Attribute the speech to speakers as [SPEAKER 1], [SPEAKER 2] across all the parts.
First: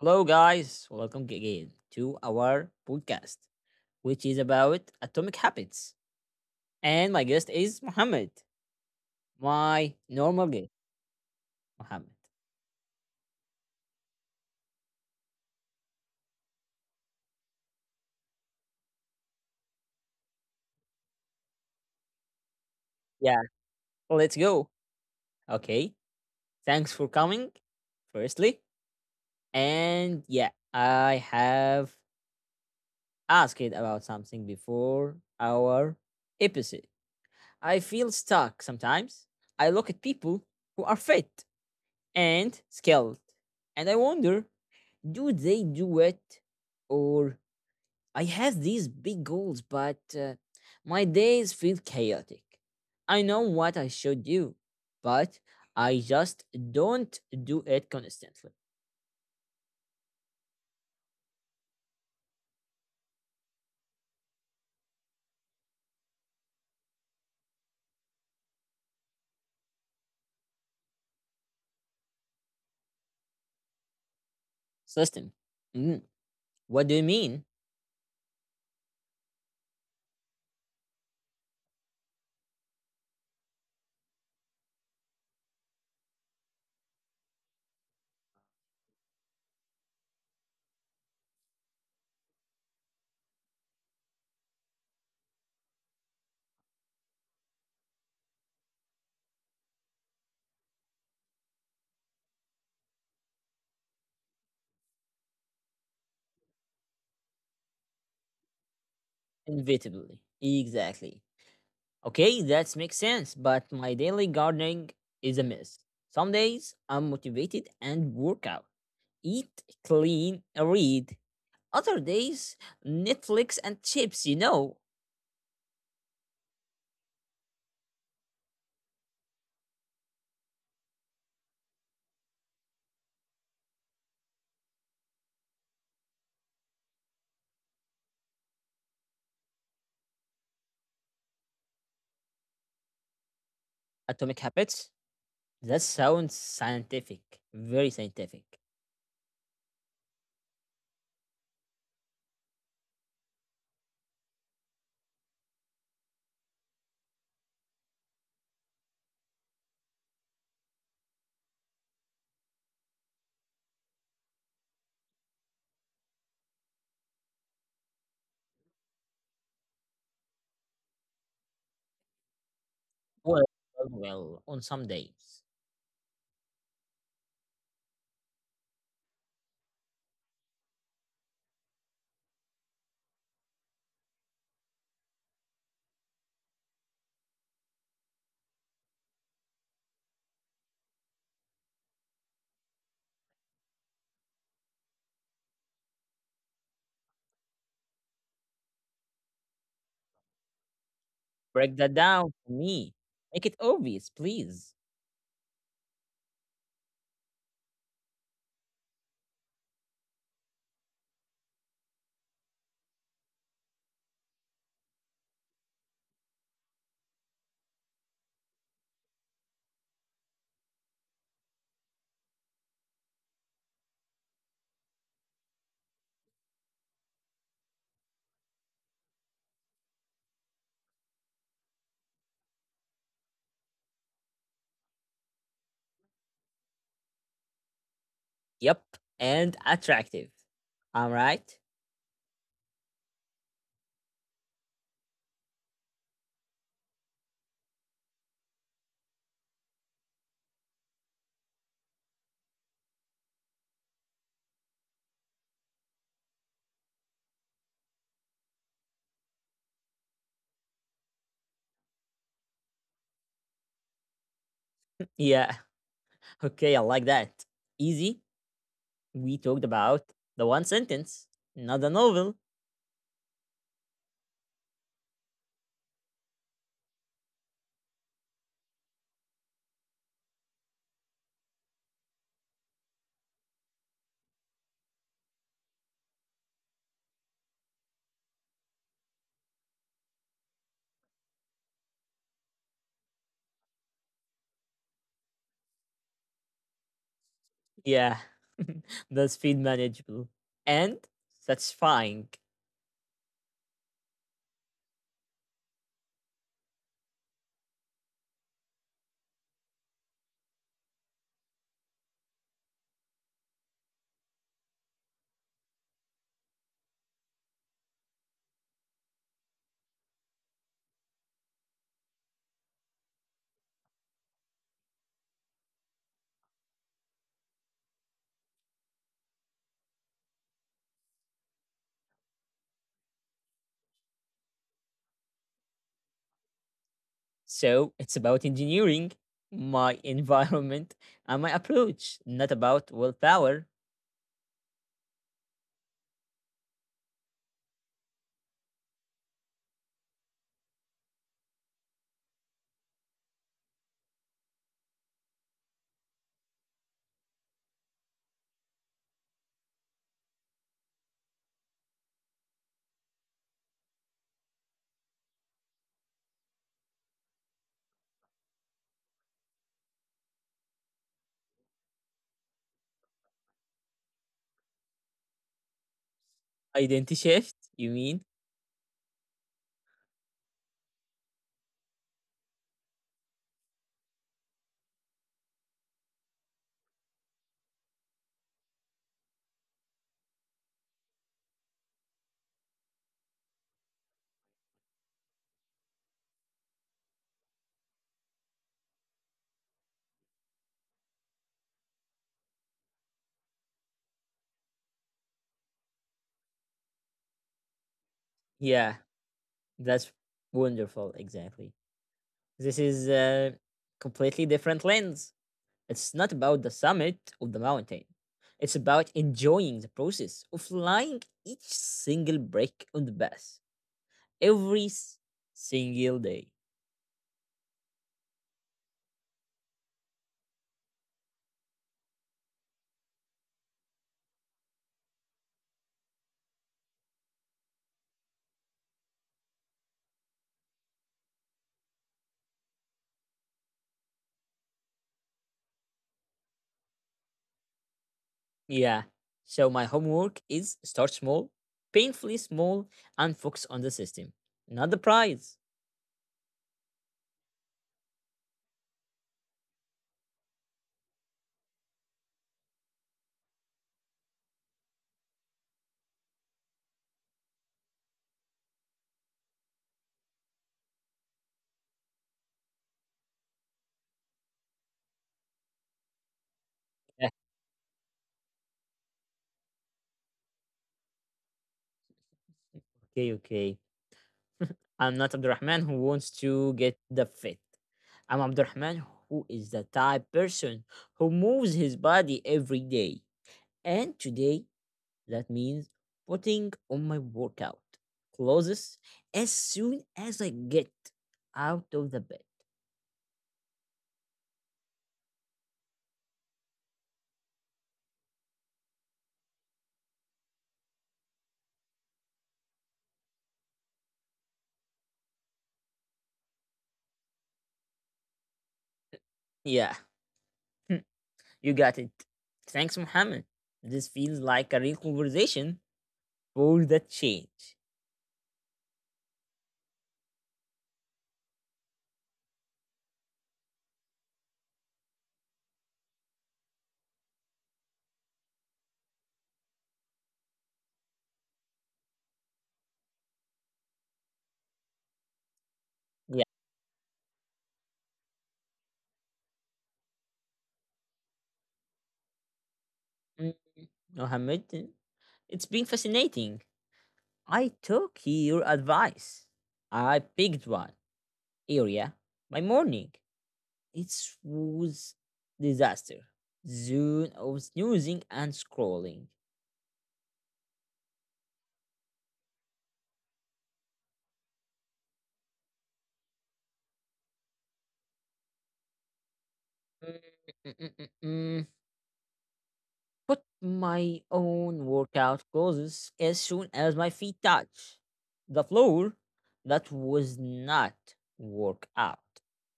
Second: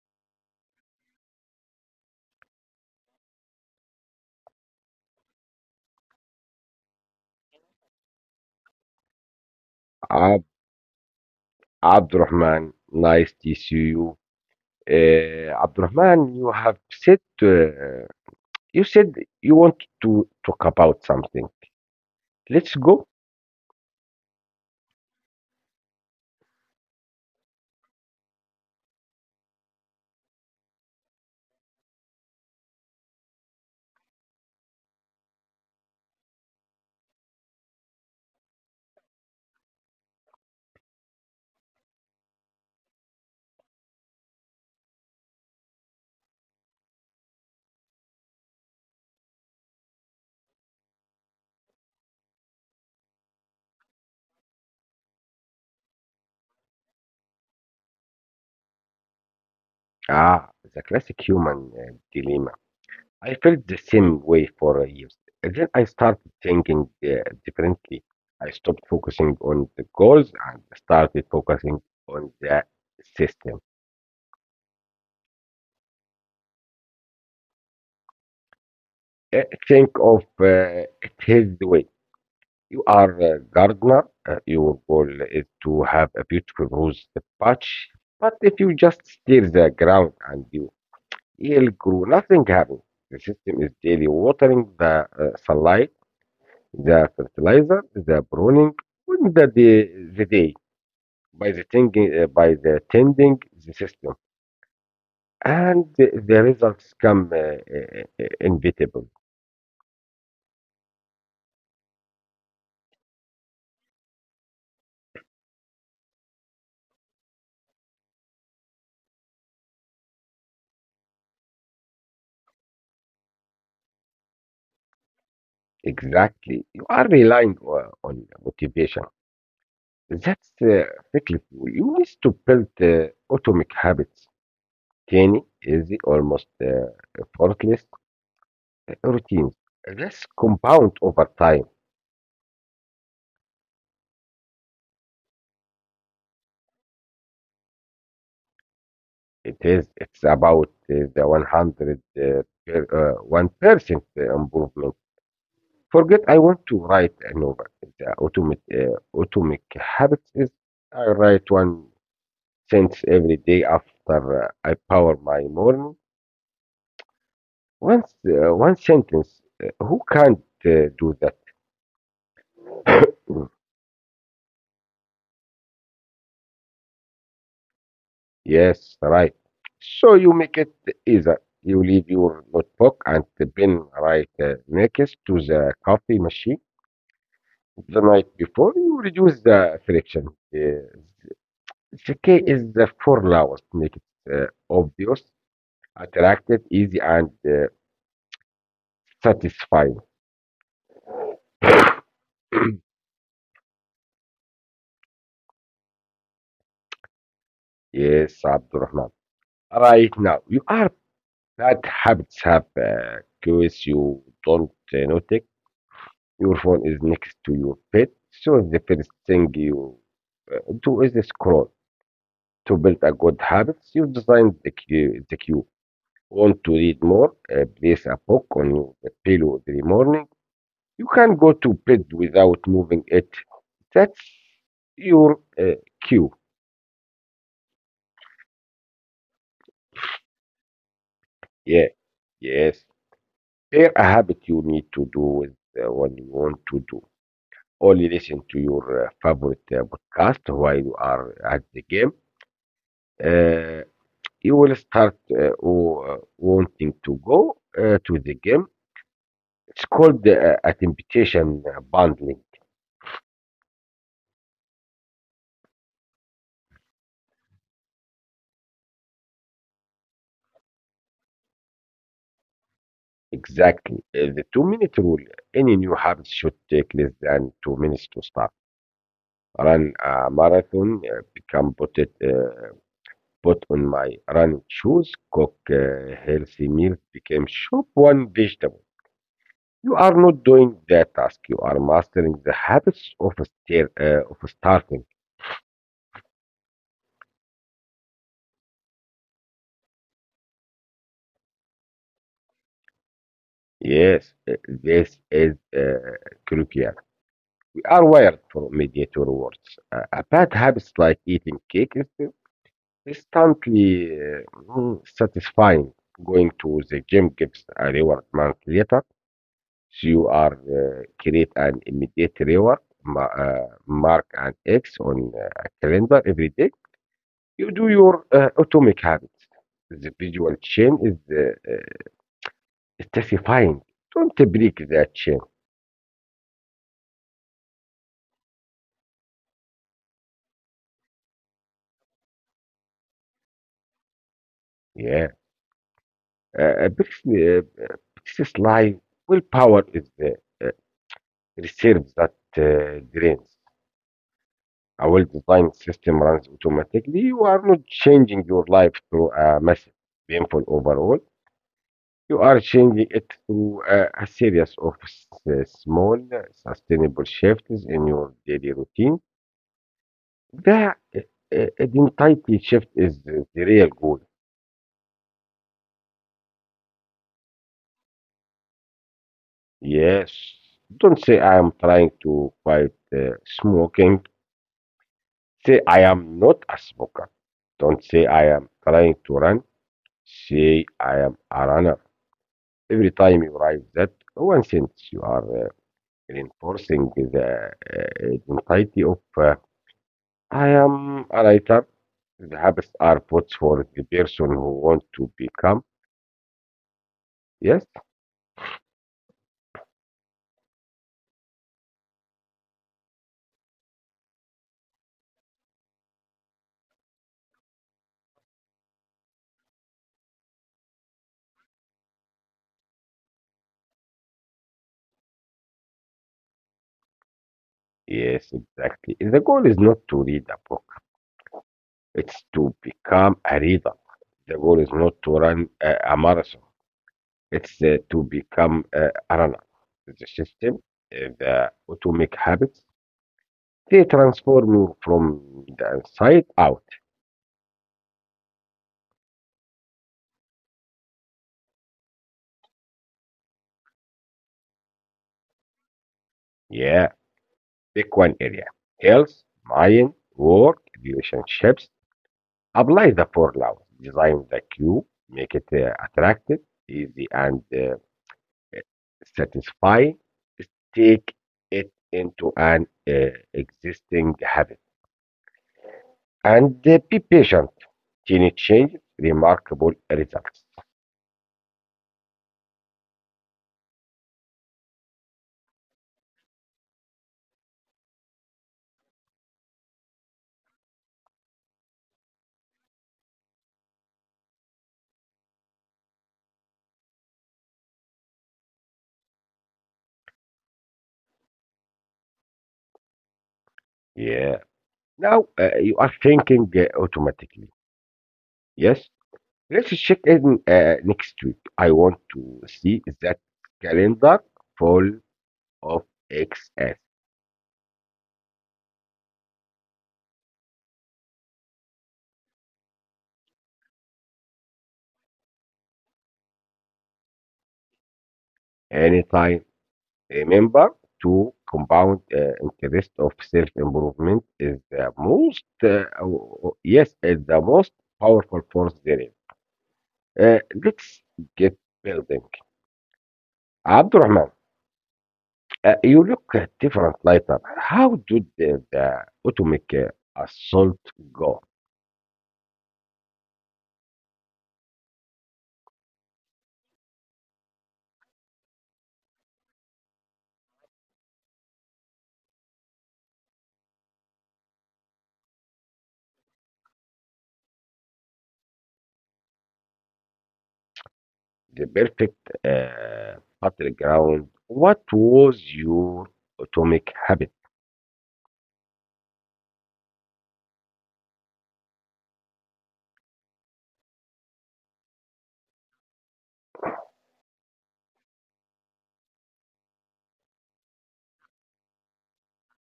[SPEAKER 1] Hello, guys. Welcome again to our podcast, which is about atomic habits. And my guest is Mohammed, my
[SPEAKER 2] Ab
[SPEAKER 1] normal guest, Mohammed.
[SPEAKER 2] Abdurrahman, nice to see you. Abdurrahman, you have said you want to talk about something. Let's go.
[SPEAKER 1] Yeah, let's go. Okay, thanks for coming, firstly. And yeah, I have asked about something before our episode. I feel stuck sometimes. I look at people who are fit and skilled, and I wonder, do they do it? Or I have these big goals, but my days feel chaotic. I know what I should do, but I just don't do it consistently.
[SPEAKER 2] Ah, the classic human dilemma. I felt the same way for years. And then I started thinking differently. I stopped focusing on the goals and started focusing on the system.
[SPEAKER 1] System. Mm, what do you mean?
[SPEAKER 2] Uh, think of it his way. You are a gardener. Your goal is to have a beautiful rose patch. But if you just steer the ground and you will grow, nothing happens. The system is daily watering, the sunlight, the fertilizer, the pruning, when the day by the tending, the system, and the results come inevitable.
[SPEAKER 1] Inevitably. Exactly. Okay, that makes sense, but my daily gardening is a mess. Some days I'm motivated and work out, eat, clean, read. Other days, Netflix and chips, you know.
[SPEAKER 2] Exactly, you are relying on motivation. That's cyclical. You need to build atomic habits. Tiny, easy, almost effortless routines. Let's compound over time.
[SPEAKER 1] Atomic habits? That sounds scientific, very scientific.
[SPEAKER 2] It is. It's about the 100 1% improvement. Forget. I want to write a novel. The atomic habits is I write one sentence every day after I power my morning. Once One sentence. Who can't do that?
[SPEAKER 1] Well, well, well, on some days.
[SPEAKER 2] Yes, right. So you make it easier. You leave your notebook and the pen right next to the coffee machine the night before. You reduce the friction. Uh, the key is the formula to make it obvious, attractive, easy, and satisfying.
[SPEAKER 1] Break that down for me. Make it obvious, please.
[SPEAKER 2] Yes, Abdurrahman. Right now, you are bad habits have cues you don't notice. Your phone is next to your bed, so the first thing you, two is the scroll. To build a good habits, you design the queue. The queue. Want to read more? Place a book on your pillow every morning. You can go to bed without moving it. That's your cue.
[SPEAKER 1] Yep, and attractive. All right.
[SPEAKER 2] Yeah, yes. There a habit you need to do with what you want to do. Only listen to your favorite podcast while you are at the game. Uh, you will start wanting to go to the game. It's called a temptation bundling.
[SPEAKER 1] Yeah, okay, I like that. Easy. We talked about the one sentence, not a novel.
[SPEAKER 2] Exactly. The 2-minute rule. Any new habit should take less than 2 minutes to start. Run a marathon, put on my running shoes, cook healthy meals, became shop one vegetable. You are not doing the task. You are mastering the habits of starting.
[SPEAKER 1] Yeah, that's feel manageable and satisfying.
[SPEAKER 2] Yes, this is crucial. Are wired for immediate rewards. A bad habit like eating cake is instantly satisfying. Going to the gym gives a reward month later. So you are create an immediate reward, mark an X on a calendar every day. You do your atomic habits. The visual chain is satisfying. Don't break that chain.
[SPEAKER 1] So it's about engineering my environment and my approach, not about willpower.
[SPEAKER 2] Yeah. A British line willpower is the uh, reserve that drains. A well-designed system runs automatically. You are not changing your life through a massive, painful overhaul. You are changing it through a series of small, sustainable shifts in your daily routine. The identity shift is the real goal.
[SPEAKER 1] Identity shift, you mean?
[SPEAKER 2] Yes. Don't say I am trying to fight smoking. Say, I am not a smoker. Don't say I am trying to run. Say I am a runner. Every time you write that one sentence, you are reinforcing the identity of I am a writer. The habits are put for the person who wants to become. Yes,
[SPEAKER 1] Yeah, that's wonderful, exactly. This is a completely different lens. It's not about the summit of the mountain. It's about enjoying the process of flying each single break on the bus every single day.
[SPEAKER 2] yes, exactly. The goal is not to read a book, it's to become a reader. The goal is not to run a marathon. It's to become analyze the system, the atomic habits. They transforming from the inside out.
[SPEAKER 1] Yeah. So my homework is start small, painfully small, and focus on the system, not the prize.
[SPEAKER 2] Yeah, pick one area. Health, mind, work, relationships. Apply the four laws. Design the cue. Make it attractive, easy, and satisfying. Take it into an existing habit. And
[SPEAKER 1] Yeah,
[SPEAKER 2] be patient. Tiny changes, remarkable results.
[SPEAKER 1] okay, okay. I'm not Abdurrahman who wants to get the fit. I'm Abdurrahman who is the type person who moves his body every day. And today, that means putting on my workout clothes as soon as I get out of the bed.
[SPEAKER 2] Yeah. Now, you are thinking automatically. Yes. Let's check in next week. I want to see that calendar full of Xs.
[SPEAKER 1] Yeah. You got it. Thanks, Mohammed. This feels like a real conversation for the change.
[SPEAKER 2] Anytime. Remember to compound interest of self improvement is the most powerful force there is. Uh, let's get building. Abdurrahman. You
[SPEAKER 1] Yeah,
[SPEAKER 2] look at different lighter. How did the atomic assault go?
[SPEAKER 1] mm, Mohammed, it's been fascinating. I took your advice. I picked one area by morning. It was disaster. Zone of snoozing and scrolling.
[SPEAKER 2] The perfect battleground. What was your atomic habit?
[SPEAKER 1] Put my own workout clothes as soon as my feet touch the floor. That was not work out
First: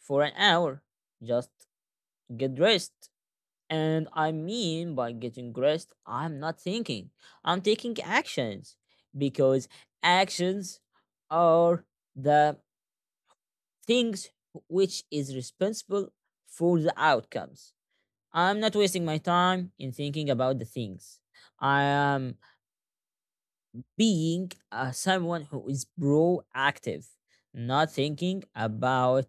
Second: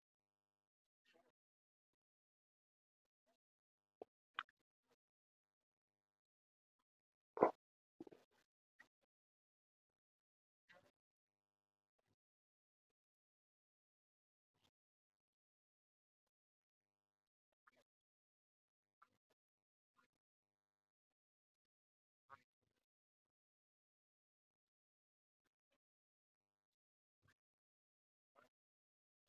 [SPEAKER 1] for an hour. Just get dressed. And I mean by getting dressed, I'm not thinking, I'm taking actions, because actions are the things which is responsible for the outcomes. I'm not wasting my time in thinking about the things. I am being someone who is proactive, not thinking about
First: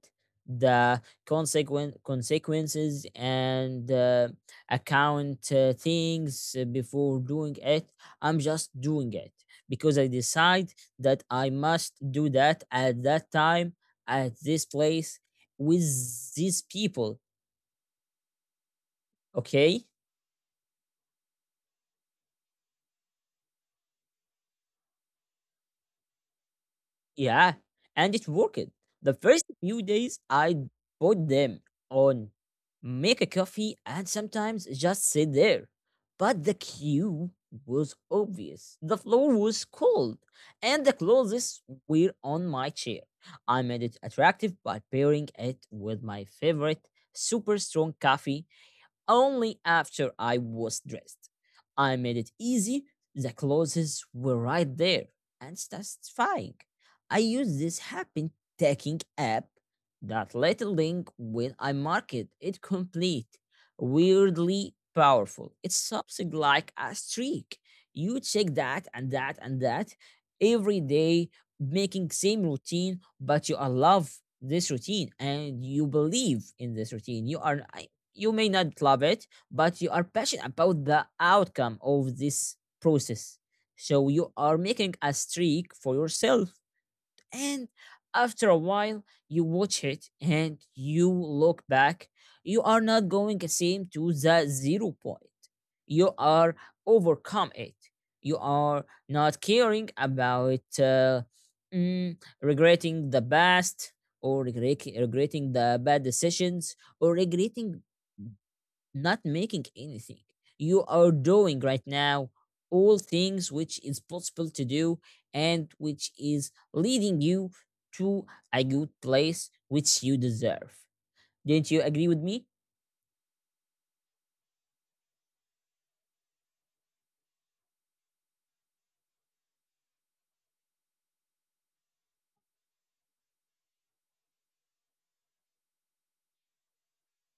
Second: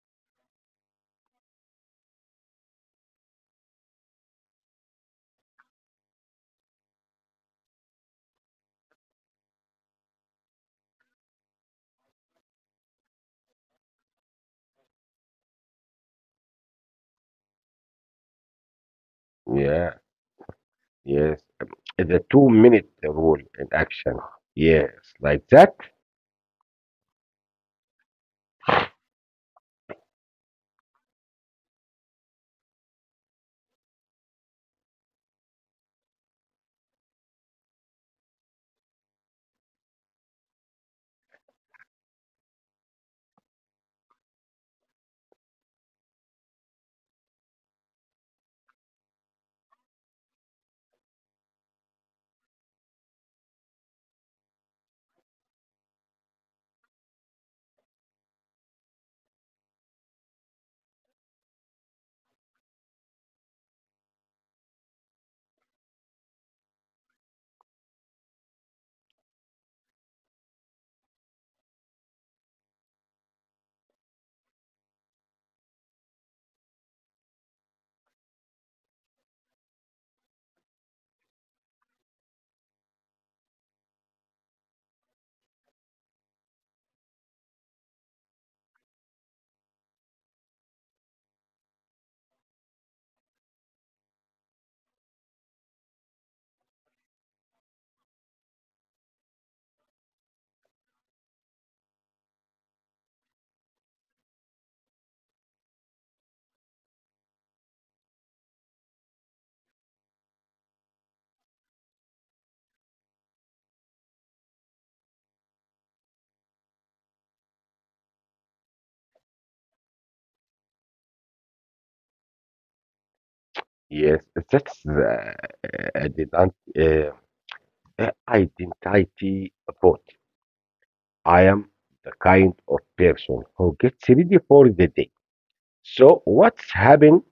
[SPEAKER 1] the consequent consequences and account things before doing it. I'm just doing it because I decide that I must do that at that time, at this place, with these people. Okay.
[SPEAKER 2] Yeah, yes. The 2-minute rule in action. Yes, like that.
[SPEAKER 1] Yeah, and it worked. The first few days, I put them on, make a coffee, and sometimes just sit there. But the queue was obvious. The floor was cold, and the clothes were on my chair. I made it attractive by pairing it with my favorite super strong coffee only after I was dressed. I made it easy. The clothes were right there, and satisfying. I used this happen taking app that little link when I market it complete. Weirdly powerful. It's something like a streak. You check that and that and that every day, making same routine, but you love this routine and you believe in this routine. You are, you may not love it, but you are passionate about the outcome of this process. So you are making a streak for yourself. And after a while, you watch it and you look back. You are not going the same to the zero point. You are overcome it. You are not caring about regretting the past, or regretting the bad decisions, or regretting not making anything. You are doing right now all things which is possible to do and which is leading you to a good place which you deserve. Didn't you agree with me?
[SPEAKER 2] Yes, that's the uh, identity vote. I am the kind of person who gets ready for the day. So what's happened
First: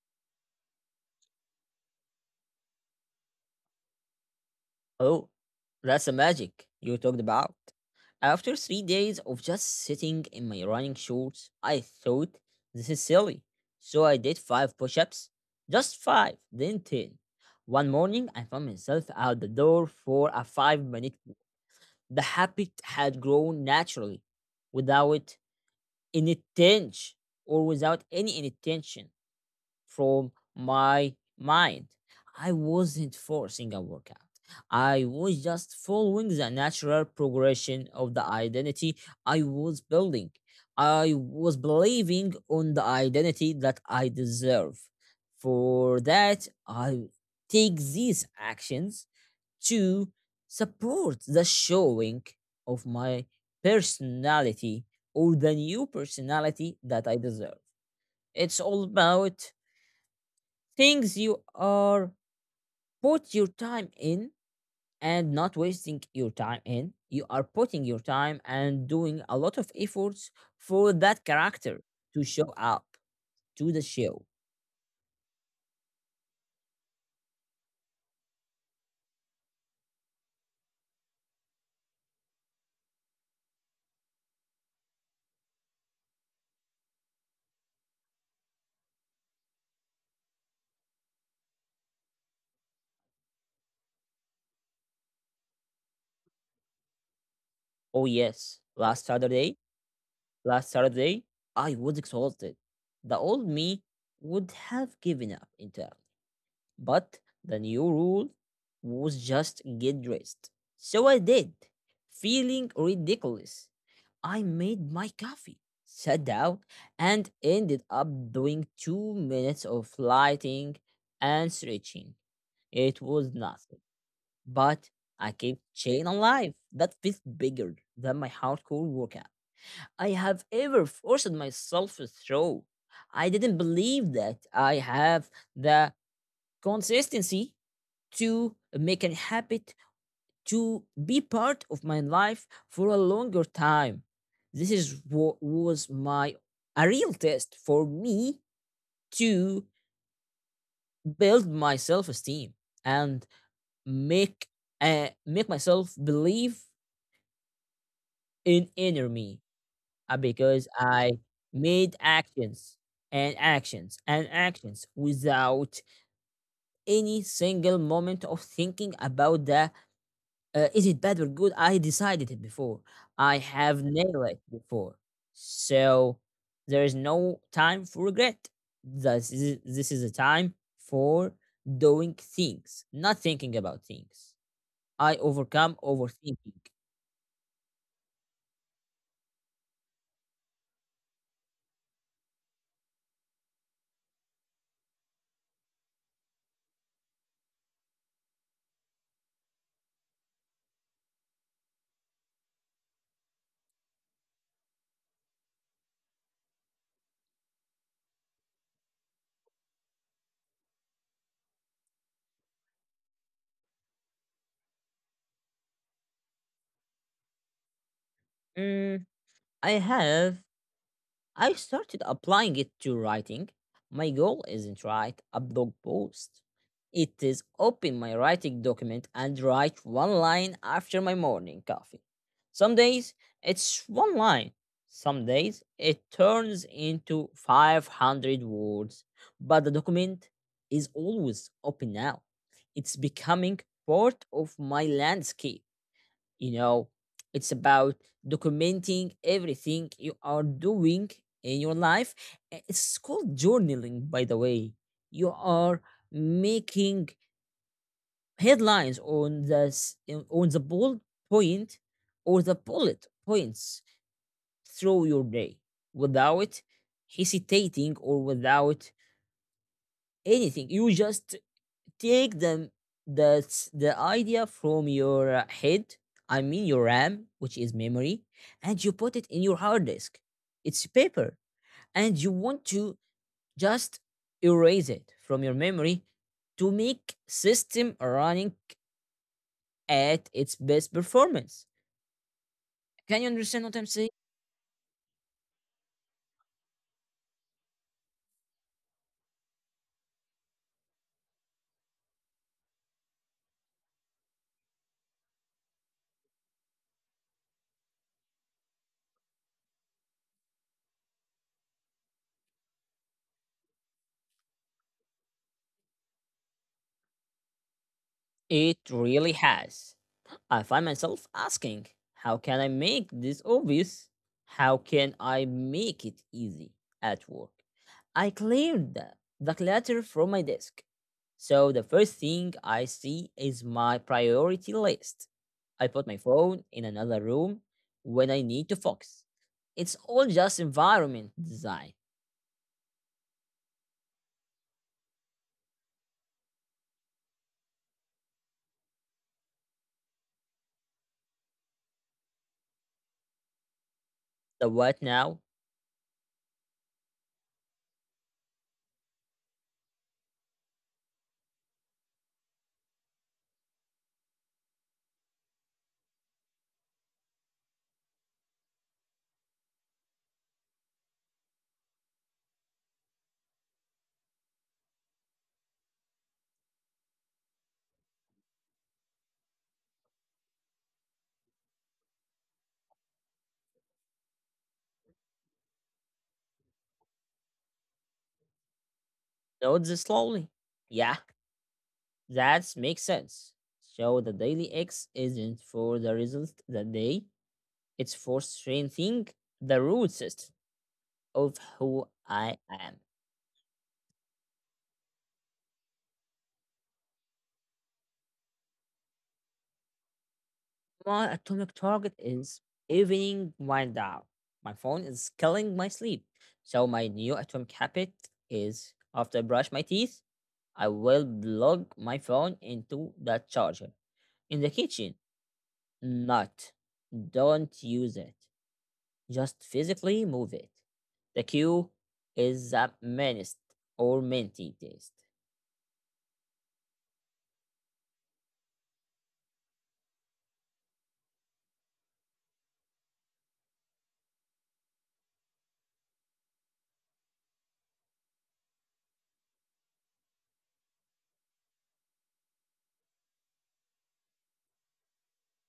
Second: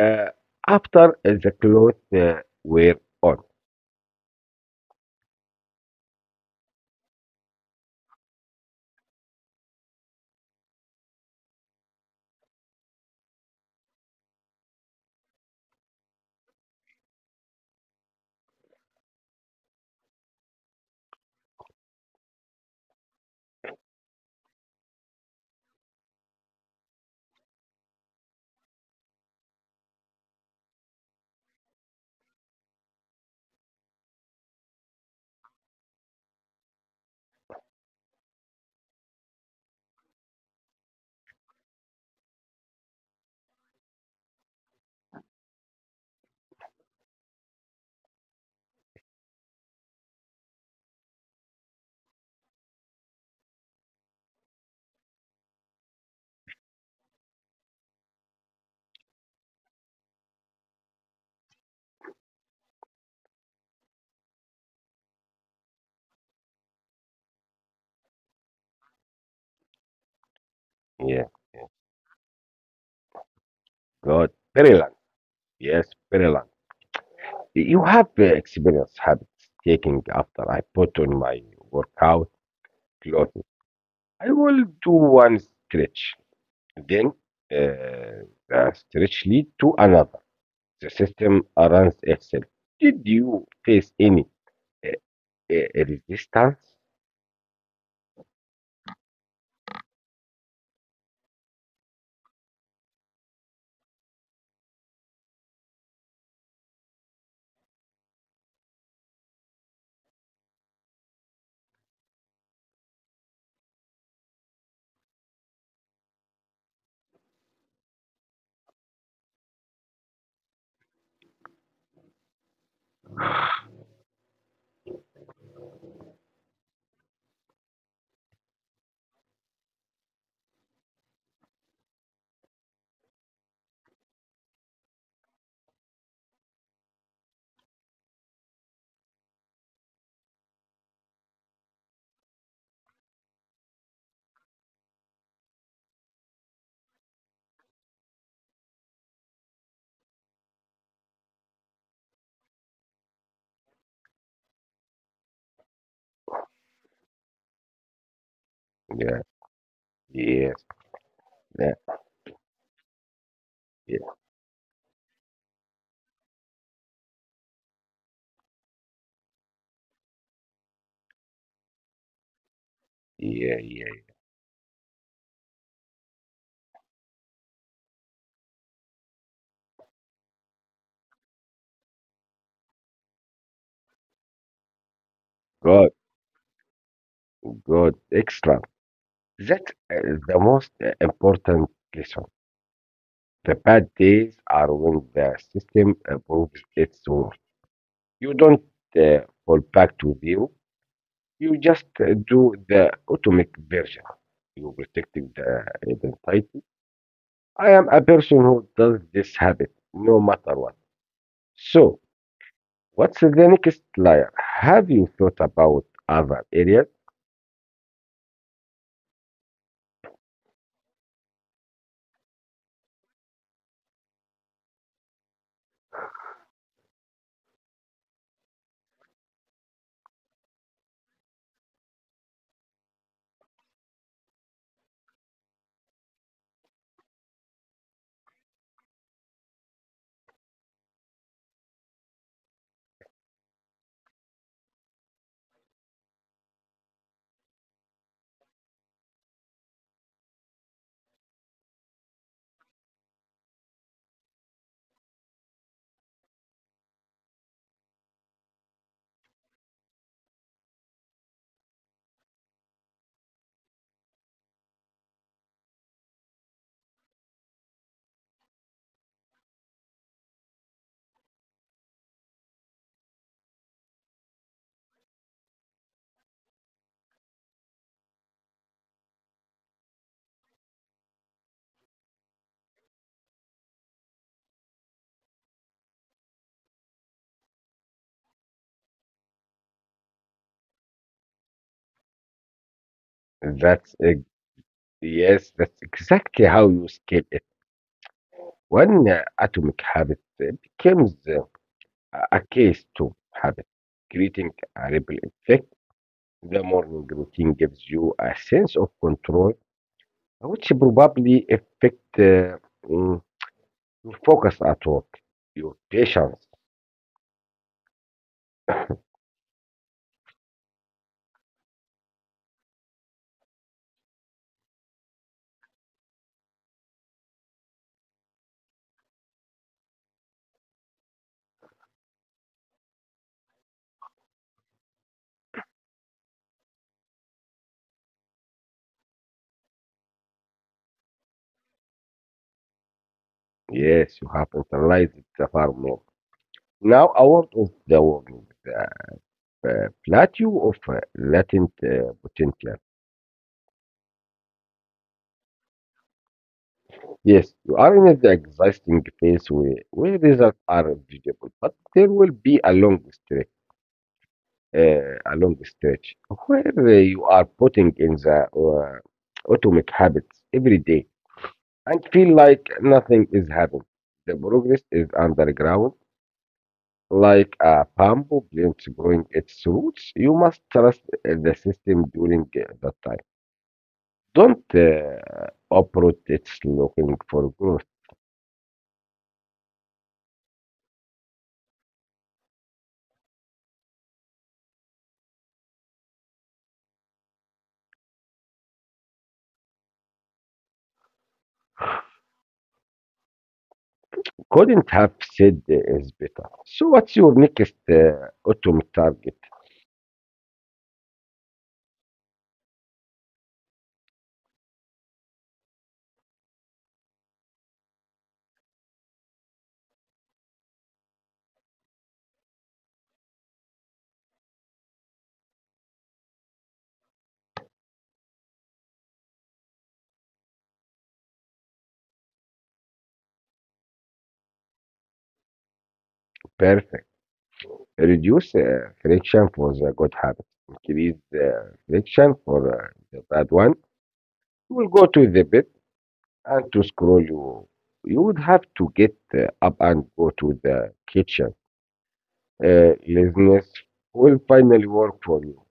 [SPEAKER 2] Uh, after the clothes were on.
[SPEAKER 1] Oh, that's the magic you talked about. After 3 days of just sitting in my running shorts, I thought this is silly. So I did five push ups, just five, then 10. One morning, I found myself out the door for a 5-minute. The habit had grown naturally, without any tinge or without any intention from my mind. I wasn't forcing a workout. I was just following the natural progression of the identity I was building. I was believing on the identity that I deserve. For that, I take these actions to support the showing of my personality, or the new personality that I deserve. It's all about things you are put your time in and not wasting your time in. You are putting your time and doing a lot of efforts for that
[SPEAKER 2] Yeah,
[SPEAKER 1] character to show up to the show.
[SPEAKER 2] good. Very long, yes, very long. You have experience habits taking after I put on my workout clothes. I will do one stretch. Then the stretch lead to another. The system runs itself. Did you face any uh, resistance?
[SPEAKER 1] Oh yes, last Saturday, I was exhausted. The old me would have given up entirely. But the new rule was just get dressed. So I did. Feeling ridiculous, I made my coffee, sat down, and ended up doing 2 minutes of lighting and stretching. It was nothing, but I kept chain alive. That felt bigger than my hardcore workout I have ever forced myself through. I didn't believe that I have the consistency to make a habit to be part of my life for a longer time. This is what was my a real test for me to build my self-esteem and make make myself believe in
[SPEAKER 2] Yeah,
[SPEAKER 1] inner me,
[SPEAKER 2] yes,
[SPEAKER 1] because I
[SPEAKER 2] yeah,
[SPEAKER 1] made actions and actions
[SPEAKER 2] yeah,
[SPEAKER 1] and actions without any single moment of thinking about the, uh, is it bad or good? I decided it before. I
[SPEAKER 2] yeah.
[SPEAKER 1] have
[SPEAKER 2] Yeah.
[SPEAKER 1] nailed it before. So there is no time for regret. This is a time for doing things, not thinking about things. I overcome
[SPEAKER 2] Good,
[SPEAKER 1] overthinking.
[SPEAKER 2] good, excellent. That is the most important lesson. The bad days are when the system proves its worth. You don't uh, fall back to zero. You just do the automatic version. You protecting the identity. I am a person who does this habit no matter what. So, what's the next layer? Have you thought about other areas?
[SPEAKER 1] Mm, I have I started applying it to writing. My goal isn't write a blog post. It is open my writing document and write one line after my morning coffee. Some days it's one line. Some days it turns into 500 words, but the document is always open now. It's becoming part of my landscape, you know. It's about documenting everything you are doing in your life. It's called journaling, by the way. You are making headlines on on the bullet point, or the bullet points, through your day without hesitating or without anything. You just take the the idea from your head, I mean your ram, which is memory, and you put it in your hard disk. It's paper, and you want to just erase it from your memory to make system running at its best performance. Can you understand what I'm
[SPEAKER 2] That's
[SPEAKER 1] saying?
[SPEAKER 2] yes. That's exactly how you scale it. When atomic habit becomes a case to habit, creating a ripple effect. The morning routine gives you a sense of control, which probably affect mm, your focus at work, your patience.
[SPEAKER 1] It really has. I find myself asking, how can I make this obvious? How can I make it easy at work? I cleared the clutter from my desk. So the first thing I see is my priority list. I put my phone in another room when I need to focus. It's all just environment design.
[SPEAKER 2] Yes, you have internalized it far more. Now, a word of the warning, the plateau of latent potential.
[SPEAKER 1] The what now?
[SPEAKER 2] Yes, you are in the existing phase where results are visible, but there will be a long stretch where you are putting in the atomic habits every day and feel like nothing is happening. The progress is underground, like a bamboo plant growing its roots. You must trust the system during that time. Don't operate it looking for growth.
[SPEAKER 1] Nodes slowly. Yeah, that makes sense. So the daily X isn't for the result that day, it's for strengthening the root system of who I am.
[SPEAKER 2] Couldn't have said is better. So what's your next ultimate target?
[SPEAKER 1] My atomic target is evening wind down. My phone is killing my sleep. So my new atomic habit is after I brush my teeth, I will plug my phone into the charger. In the kitchen, not. Don't use it. Just physically move it. The cue is a menaced or minty taste.
[SPEAKER 2] Perfect. Reduce friction for the good habit. Increase the friction for the bad one. You will go to the bed and to scroll you. You would have to get up and go to the kitchen. Laziness will finally work for you.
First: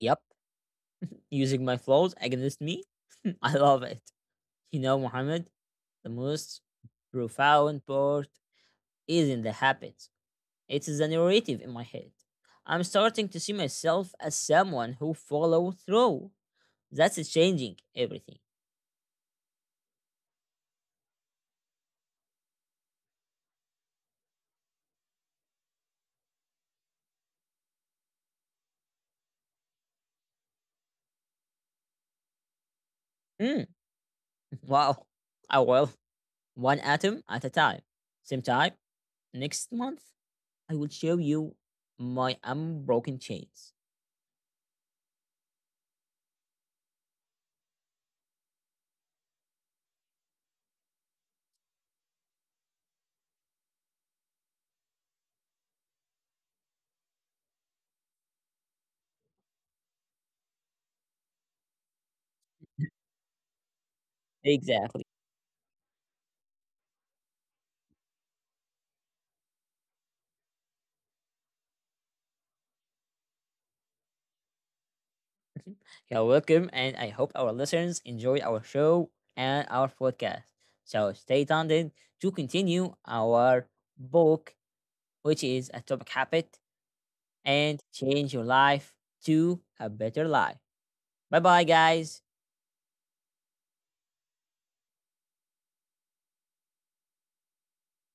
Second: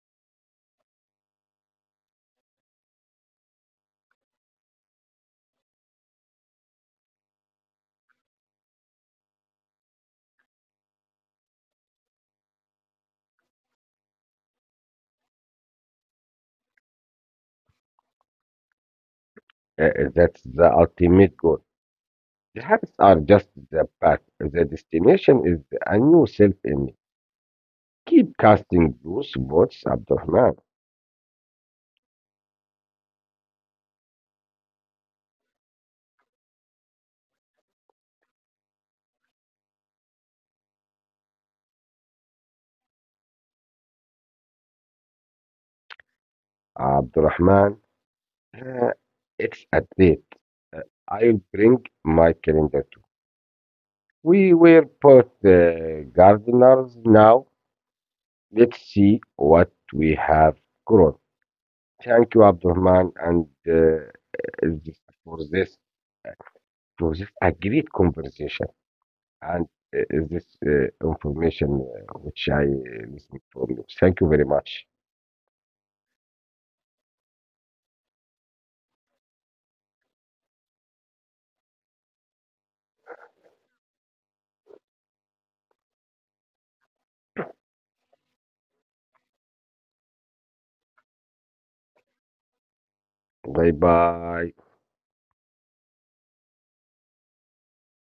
[SPEAKER 1] Yep, using my flaws against me. I love it. You know, Mohammed, the most profound part isn't the habits, it's the narrative in my head. I'm starting to see myself as someone who follow through. That's changing everything.
[SPEAKER 2] That's the ultimate goal. The habits are just the path. The destination is a new self image. Keep casting those votes, Abdurrahman.
[SPEAKER 1] Mm, wow. I will. One atom at a time. Same time, next month, I will show you my unbroken chains.
[SPEAKER 2] Abdurrahman, uh, it's a date. Uh, I'll bring my calendar too. We were both gardeners now. Let's see what we have grown. Thank you, Abdurrahman, and
[SPEAKER 1] Exactly.
[SPEAKER 2] for this a great conversation and uh, this information which I listened from you. Thank you very much.
[SPEAKER 1] You're welcome, and I hope our listeners enjoy our show and our podcast. So stay tuned to continue our book, which is Atomic Habit, and change your life to a better life. Bye bye, guys.
[SPEAKER 2] Bye bye.